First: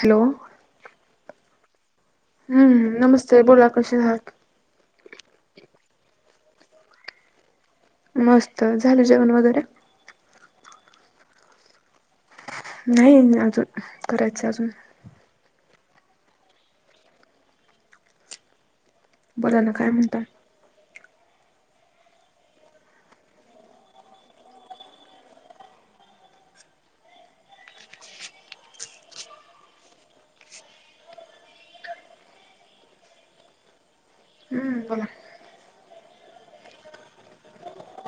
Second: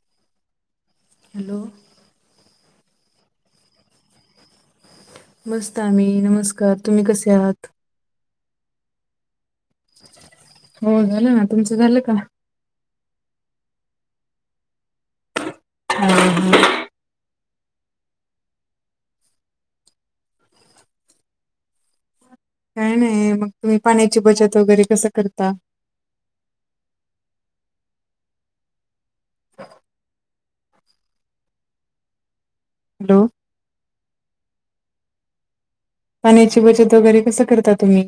Hello hello हम्म नमस्ते बोला कशी झााक मस्त आम्ही नमस्कार तुम्ही कसे आहात मस्त झालं जेवण वगैरे हो झालं ना तुमचं झालं का नाही अजून करायचं अजून हा हम बो ना काय म्हणतात काय नाही मग तुम्ही पाण्याची बचत वगैरे कसं करता [unintelligible] हॅलो हम्म बोला पाण्याची बचत वगैरे कसं करता तुम्ही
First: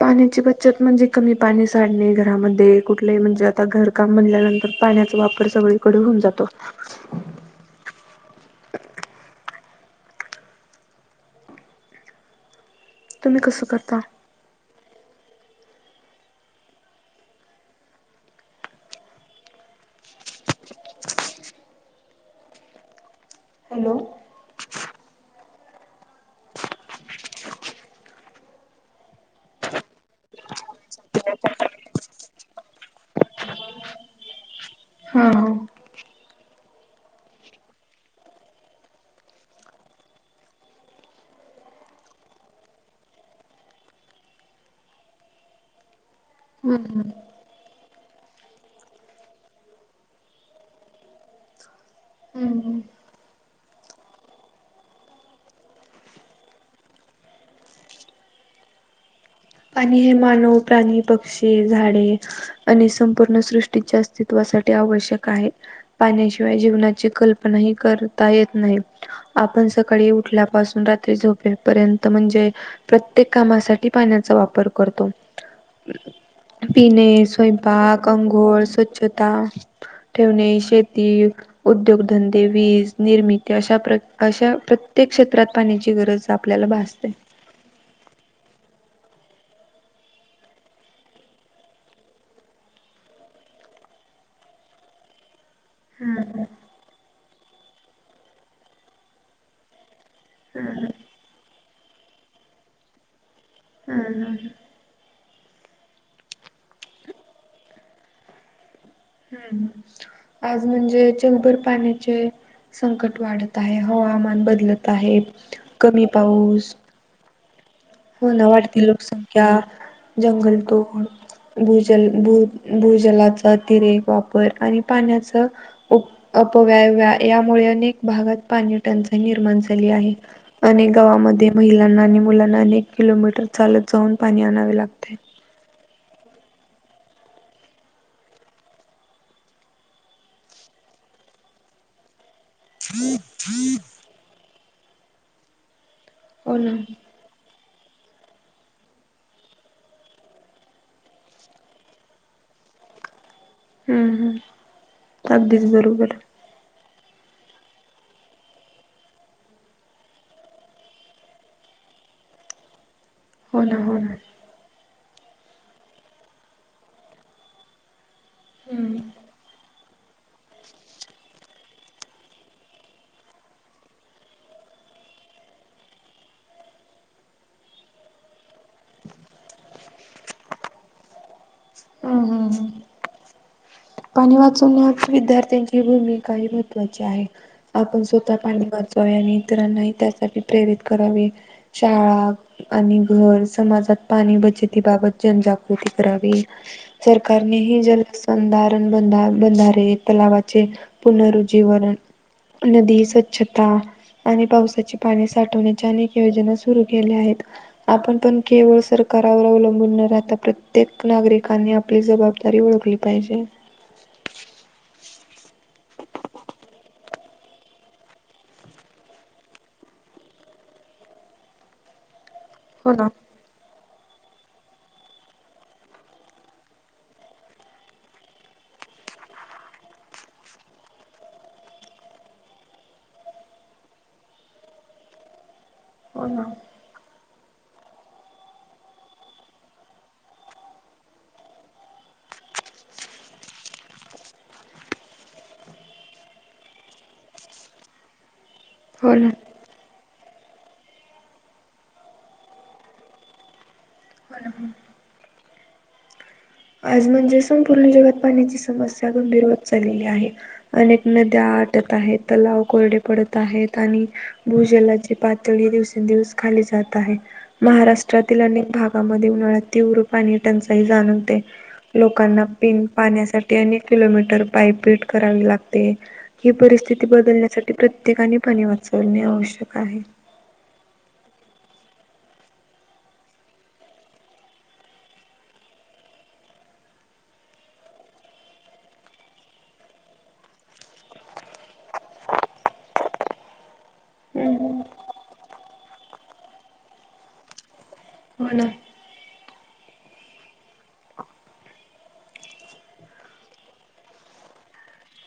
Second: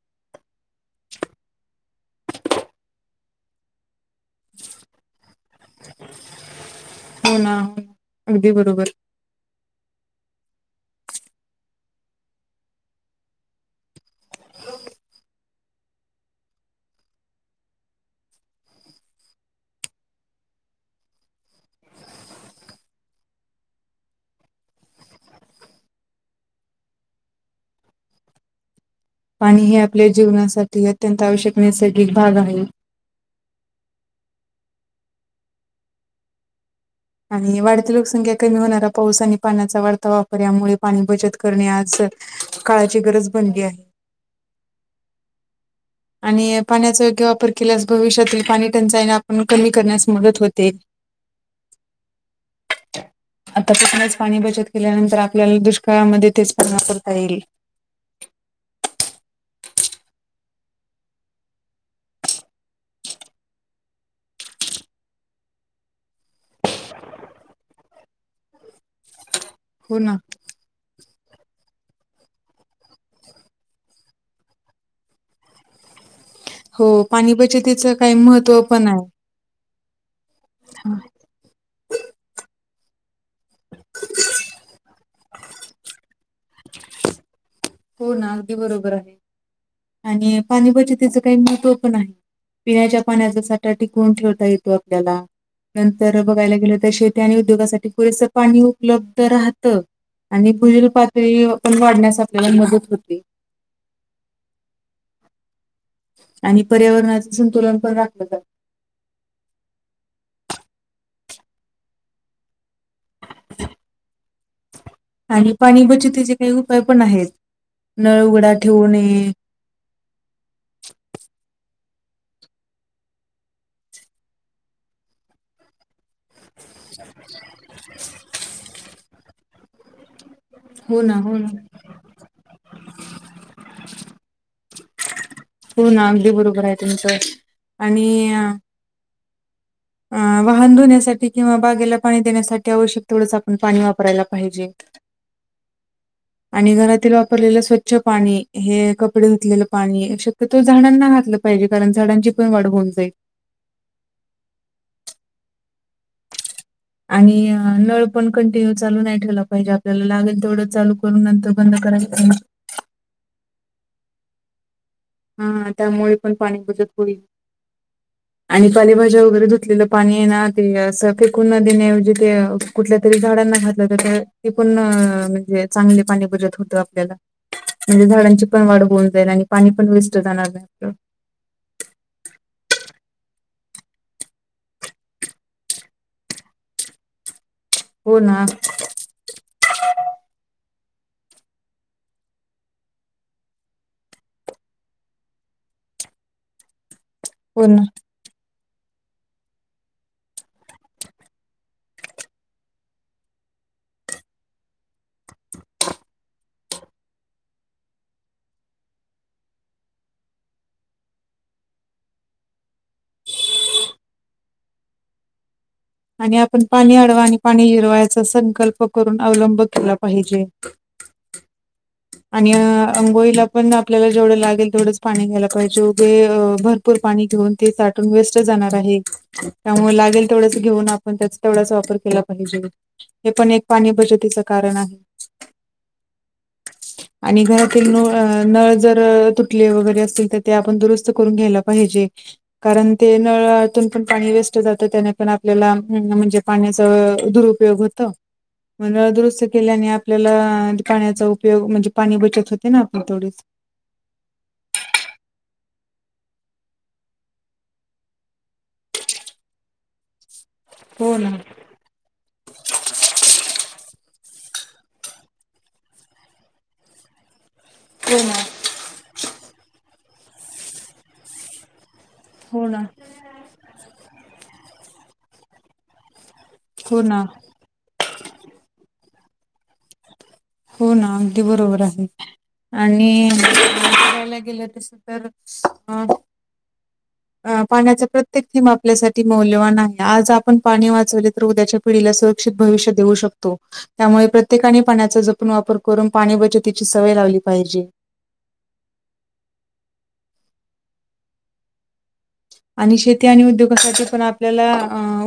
पाण्याची बचत म्हणजे कमी पाणी साडणे घरामध्ये कुठले म्हणजे आता घर काम म्हनल्यानंतर पाण्याचा वापर सगळीकडे होऊन जातो हो ना हो अगदी बरोबर तम्ही कसं करता हॅलो पाणी हे आपल्या जीवनासाठी अत्यंत आवश्यक नैसर्गिक भाग आहे हा हा आणि वाढती लोकसंख्या कमी होणारा पाऊस आणि पाण्याचा वाढता वापर यामुळे पाणी बचत करणेज काळाची गरज बनली आहे आणि हम्म पाण्याचा योग्य वापर केल्यास भविष्यातील पाणी टंचाईन आपण कमी करण्यास मदत होते [unintelligible] हम् हम तस पच पाणी बचत केल्यानंतर आपल्याला दुष्काळामध्ये तेच पूर्ण करता येईल पाणी हे मानव प्राणी पक्षी झाडे आणि संपूर्ण सृष्टीच्या अस्तित्वासाठी आवश्यक आहे पाण्याशिवाय जीवनाची कल्पना ह करता येत नाही आपण हो सकाळी ना. उठल्यापासून रात्री झोपेपर्यंत म्हणजे प्रत्येक कामासाठी पाण्यात चा वापर करतो हो पिणे पाणी शोयबा बचतीचं काही महत्त्व अंगोोल पण आहे. स्वच्छता ठेवणे हा. शेती उद्योगधंदे वीज निर्मिती अशा अशा प्रत्येक क्षेत्रात पाण्याची गरज तर आपल्याला भासते हो ना अगदी बरोबर आहे आणि पाणीबाची त्याचं काही महत्व पण आहे पिण्याच्या पाण्याचा साठा टिकवून ठेवता येतो आपल्याला नंतर बघायला गेलं तर शेती आणि उद्योगासाठी पुरेस पाणी उपलब्ध राहतं आणि हम्म पूजल पातळी पण वाढण्यास आपल्याला मदत होते हम हम ह आणि पर्यावरणाच संतुलन पण राखलं जातं हम् आज म्हणजे जगभर पाण्याचे संकट वाढत आहे हवामान बदलत आहे आणि पाणी कमी बचतीचे काही पाऊस उपाय पण आहेत नळ उघडा ठेवणे जंगल त होण भूजल भू भूजलाचा अतिरेक वापर आणि पाण्याचा अपवय यामुळे अनेक भागात पाणी टंचाई निर्माण झाली आहे अनेक हो ना हो ना गावांमध्ये महिलांना आणि मुलांना अनेक किलोमीटर चालत जाऊन पाणी आणावे लागते हो ना अगदी बरोबर आहे तुमचं आणि अ वाहन धुण्यासाठी किंवा बागेला पाणी देण्यासाठी आवश्यक तेथोडंच आपण पाणी वापरायला पाहिजे हो ना आणि घरातील वापरलेल्या स्वच्छ पाणी हे कपडे ुतलेलं पाणी अ शक्यतो झाडांना घातलं पाहिजे कारण झाडांची पण वाढ होऊन जाईल हम्म हम् अगदीच बरोबर आणि नळ पण कंटिन्यू चालू नाही ठेवला पाहिजे आपल्याला लागेल तेथवडं चालू करून नंत बंद कराय हो ना हो ना हाा त्यामुळे पण पाणी बचत होईल आणि हम्म कालेभाज्या वगैरे धुतलेलं पाणी आहे ना ते असं फेकून न देण्याऐवजी ते कुठल्या तरी झाडांना घातलं तर ती पण म्हणजे चांगले पाणी बजत होतं आपल्याला म्हणजे झाडांची पण वाढ होऊन जाईल आणि पाणी पण वेस्ट जाणार नाही आप ह पाणी वाचवण्या विद्यार्थ्यांची भूमिकाही महत्त्वाची आहे आपण हो स्वतः ना पाणी भरचावे आणि इतरांनाही त्यासाठी प्रेरित करावे शाळा आणि घर समाजात पाणी बचतीबाबत जनजागृती करावी सरकारने हो ना ही जलसंधार बंधारे तलावाचे पुनरुज्जीवरण नदी स्वच्छता आणि पावसाचे पाणी साठवण्याच्या अनेक योजना सुरू केल्या आहेत आपण पण केवळ सरकारवर अवलंबून न राहता प्रत्येक नागरिकानी आपली जबाबदारी ओळखली पाहिजे आणि आपण पाणी अडवा आणि पाणी जिरवा याचा संकल्प करून अवलंब केला पाहिजे आणि हो ना. अंंगोळीला पण आपल्याला जेवढं लागेल तेवढंच पाणी घ्यायला पाहिजे उभे भरपूर पाणी घेऊन ते साठून वेस्ट जाणार आहे त्यामुळे लागेल थोड घेऊन आपण त्याचा तेवढाच वापर केला पाहिजे हे पण एक पाणी बचतीचं कारण आहे [inaudible] हो ना [inaudible] आणि घरात नळ नळ जर तुटले वगैरे असतील तर, ते आपण दुरुस्त करून घ्यायला पाहिजे. कारण ते नळातून पण पाणी वेस्ट जातं. त्या पण आपल्याला म्हणजे पाण्याचा दुरुपयोग होत म्हण हो ना. दुरुस् केल्याने आपल्याला पाण्याचा उपयोग म्हणजे पाणी बचत होते ना आपण थोडीच होण ह आज म्हणजे संपूर्ण जगात पाण्याची समस्या गंभीर होत चाललेली आहे अनेक हो ना नद्या आटत आहेत तलाव कोरडे पडत आहेत आणि भूजलाची पातळी ही दिवसेंदिवस खाली जात आहे हो ना महाराष्ट्रातील अनेक भागामध्ये उन्हाळ्या तीव्र पाणी टंचाई जाणवते लोकांना हो ना पिन पाण्यासाठी अनेक किलोमीटर पायपीट करावी लागते ही हो परिस्थिती ना बदलण्यासाठी प्रत्येकाने पाणी वाचवणे आवश्यक आहे हो ना अगदी बरोबर असते आणि करायला गेलं तस तर अ अ पाण्याचा प्रत्येक थीम आपल्यासाठी मौल्यवान आहे आज आपण पाणी वाचवले तर उद्याच्या पिढीला सुरक्षित भविष्य देऊ शकतो त्यामुळे प्रत्येकाने हम्म. पाण्या आपण वापर करून पाणी बचतीची सवय लावली पाहिजे हो, ना, आणि शेती, आणि उद्योगासाठी पण आपल्याला,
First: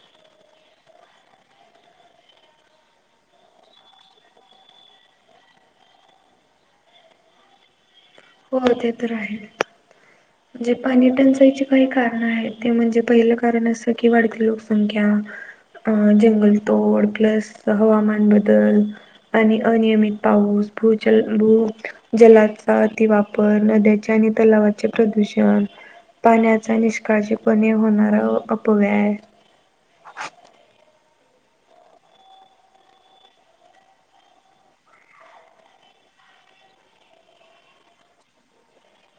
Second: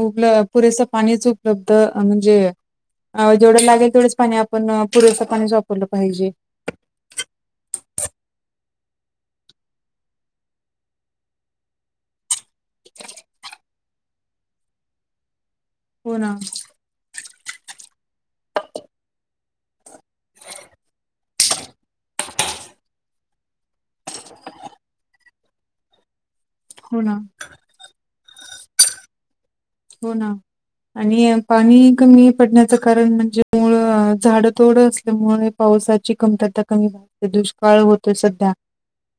उप पुरेसा पाणीच उपलब्ध म्हणजे, अ जेवढं लागेल तेवढंच पाणी, आपण पुरेसं पाणी वापरलं पाहिजे, हो ते तर आहे च, म्हणजे पानी टंचायची काही कारणं आहेत. ते म्हणजे पहिलं कारण, असं कि वाढती लोकसंख्या, अ हो ना, जंगलतोड, प्लस हवामान बदल, आणि अनियमित पाऊस, भूजल भू जलाचा, वापर नद्याचे आणि, तलावाचे प्रदूषण, पाण्याचा हो ना, निष्काळजी पणे होणारा, अपव्यय, हो, ना आणि पाणी कमी पडण्याचं कारण, म्हणजे मुळ अ झाडं थोडं असल्यामुळे, पावसाची कमतरता कमी भगते, दुष्काळ होतोय सध्या.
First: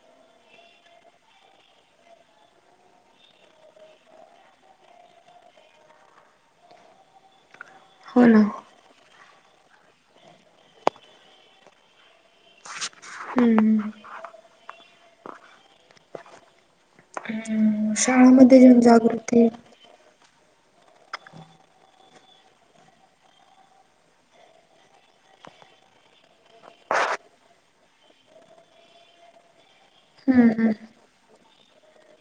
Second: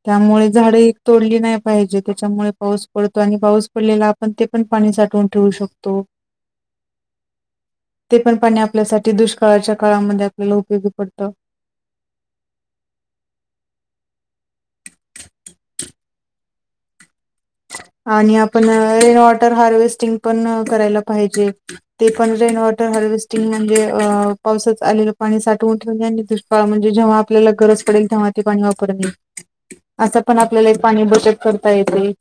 त्यामुळे, झाडं तोडली नाही पाहिजे, त्याच्यामुळे पाऊस पडतो आणि पाऊस पडलेला आपण ते पण पाणी, साठवून ठेवू शकतो, ते हो पण ना पाणी आपल्यासाठी दुष्काळाच्या काळामध्ये, आपल्याला उपयोगी पडतं. हम्म, हम्म. आणि शाळामध्ये आपण, रेन जनजागृती वॉटर हार्वेस्टिंग, पण करायला पाहिजे. ते पण, रेन वॉटर हार्वेस्टिंग म्हणजे! अ पावसात आलेलं पाणी साठवून ठेवने, आणि का म्हणजे जेव्हा, आपल्याला गरज पडेल तेव्हा, ते पाणी वापरणे, असं पण हम्म आपल्याला, हम्म एक पाणी बचत करता येतेनाही,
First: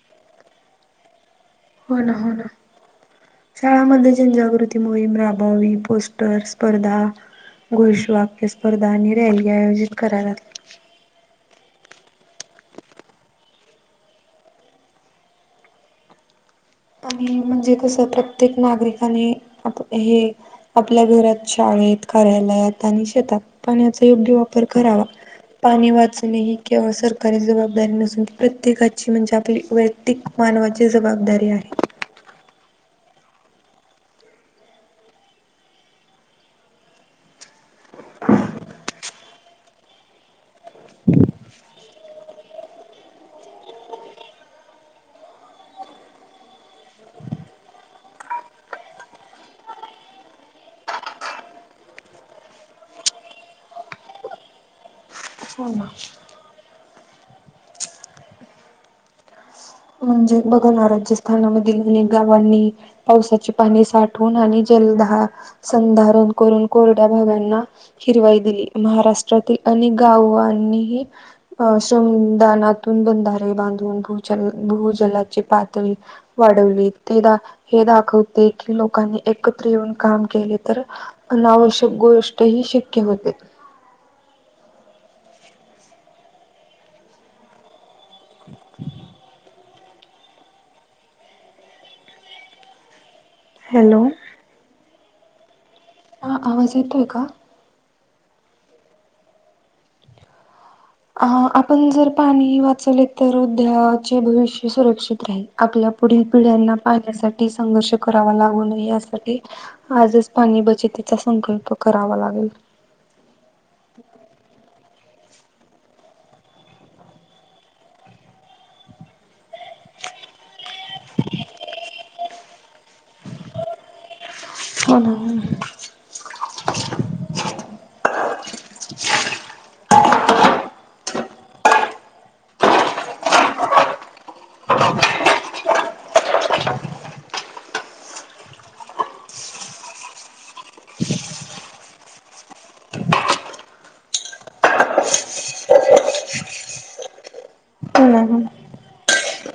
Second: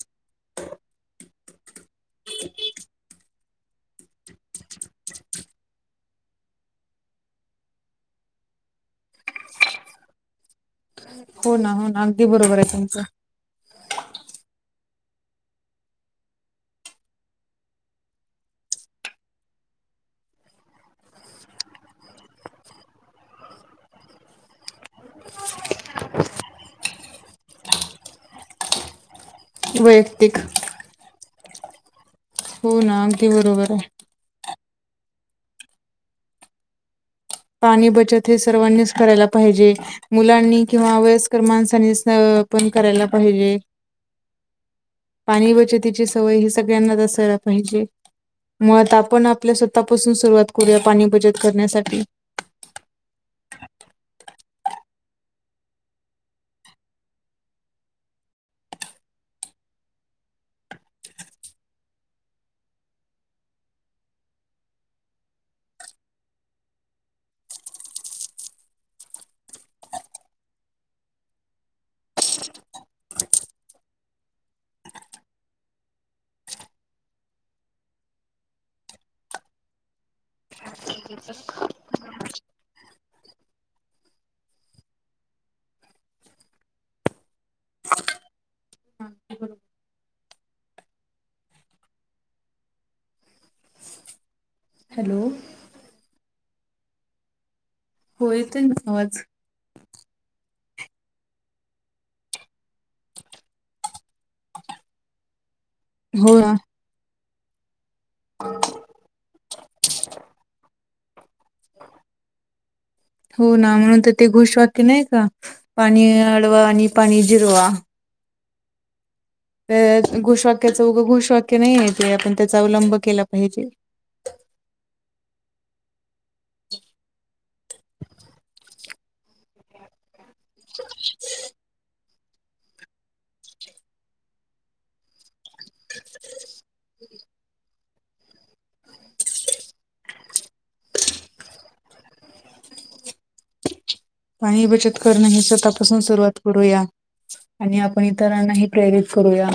[unintelligible] शाळामध्ये जनजागृती मोहीम राबवी ने, पोस्टर्स स्पर्धा, गोश वाक्य स्पर्धा, आणि रॅली आयोजित करावयात, हो, ना, हो, ना अगदी बरोबर आहे तुमचं. आणि म्हणजे कसं, प्रत्येक नागरिकाने आप हे आपल्या घरात, शाळेत, कार्यालयात, आणि शेतात पाण्याचा योग्य वापर करावा. पाणी वाचणे, ही किंवा सरकारी जबाबदारी नसून, प्रत्येकाची म्हणजे आपली वैयक्तिक, मानवाची जबाबदारी आहे. हो, ना अगदी बरोबर आहे. पाणी बचत हे, सर्वांनीच करायला पाहिजे. मुलांनी किंवा, वयस्कर माणसांनी अं पण करायला, पाहिजे. पाणी बचतीची सवय ही, सगळ्यांनाच असायला पाहिजे, मुळात आपण, आपल्या स्वतःपासून सुरुवात करूया, पाणी बचत करण्यासाठी. हो, ना, म्हणजे बघा ना, राज्यस्थानामधील अनेक गावांनी पावसाची पाणी साठवून, आणि जलधार संधारण करून, कोरड्या भागाना, हिरवाई दिली, महाराष्ट्रातील अनेक गावांनीही, अं श्रमदानातून बंधारे बांधून, भूजल भूजलाची पातळी, वाढवली ते दा हे, दाखवते की लोकांनी एकत्र येऊन काम केले तर, अनावश्यक गोष्ट ही, शक्य होते, [unintelligible] हॅलो? हॅलो! हा, आवाज येतोय का? हो येतोय न, आवाज, अहा आपण जर पाणी वाचवले त, र उद्याचे भविष्य सुरक्षित राहील, आपल्या पुढील हो ना पिढ्यांना पाण्यासाठी, संघर्ष करावा लागू नये यासाठी, आजच पाणी बचतीचा, संकल्प करावा लागतो, हो, ना म्हणून तर ते, घोषवाक्य नाही का, पाणी अडवा, आणि पाणी जिरवा, तर घोषवाक्याचं उगं घोषवाक्य नाहीये, ते आपण त्याचा अवलंब केला पाहिजे, हो, ना, [inaudible] [inaudible] पाणी बचत करणं हे स्वतःपासून सुरुवात करूया. आणि आपण ना हो इतरांनाही प्रेरित करूया.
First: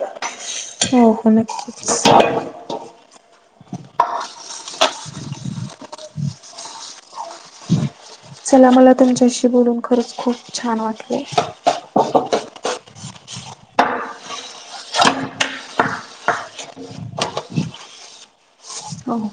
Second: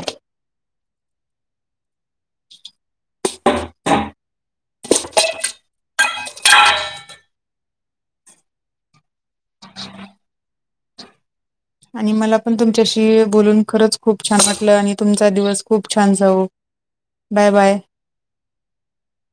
हो कनेक्ट होत स. चला मला तुमच्याशी बोलून खरंच खूप छान वाटलं. आणि मला पण तुमच्याशी बोलून खरंच खूप छान वाटलं आणि तुमचा दिवस खूप छान जाऊ. Bye bye. हो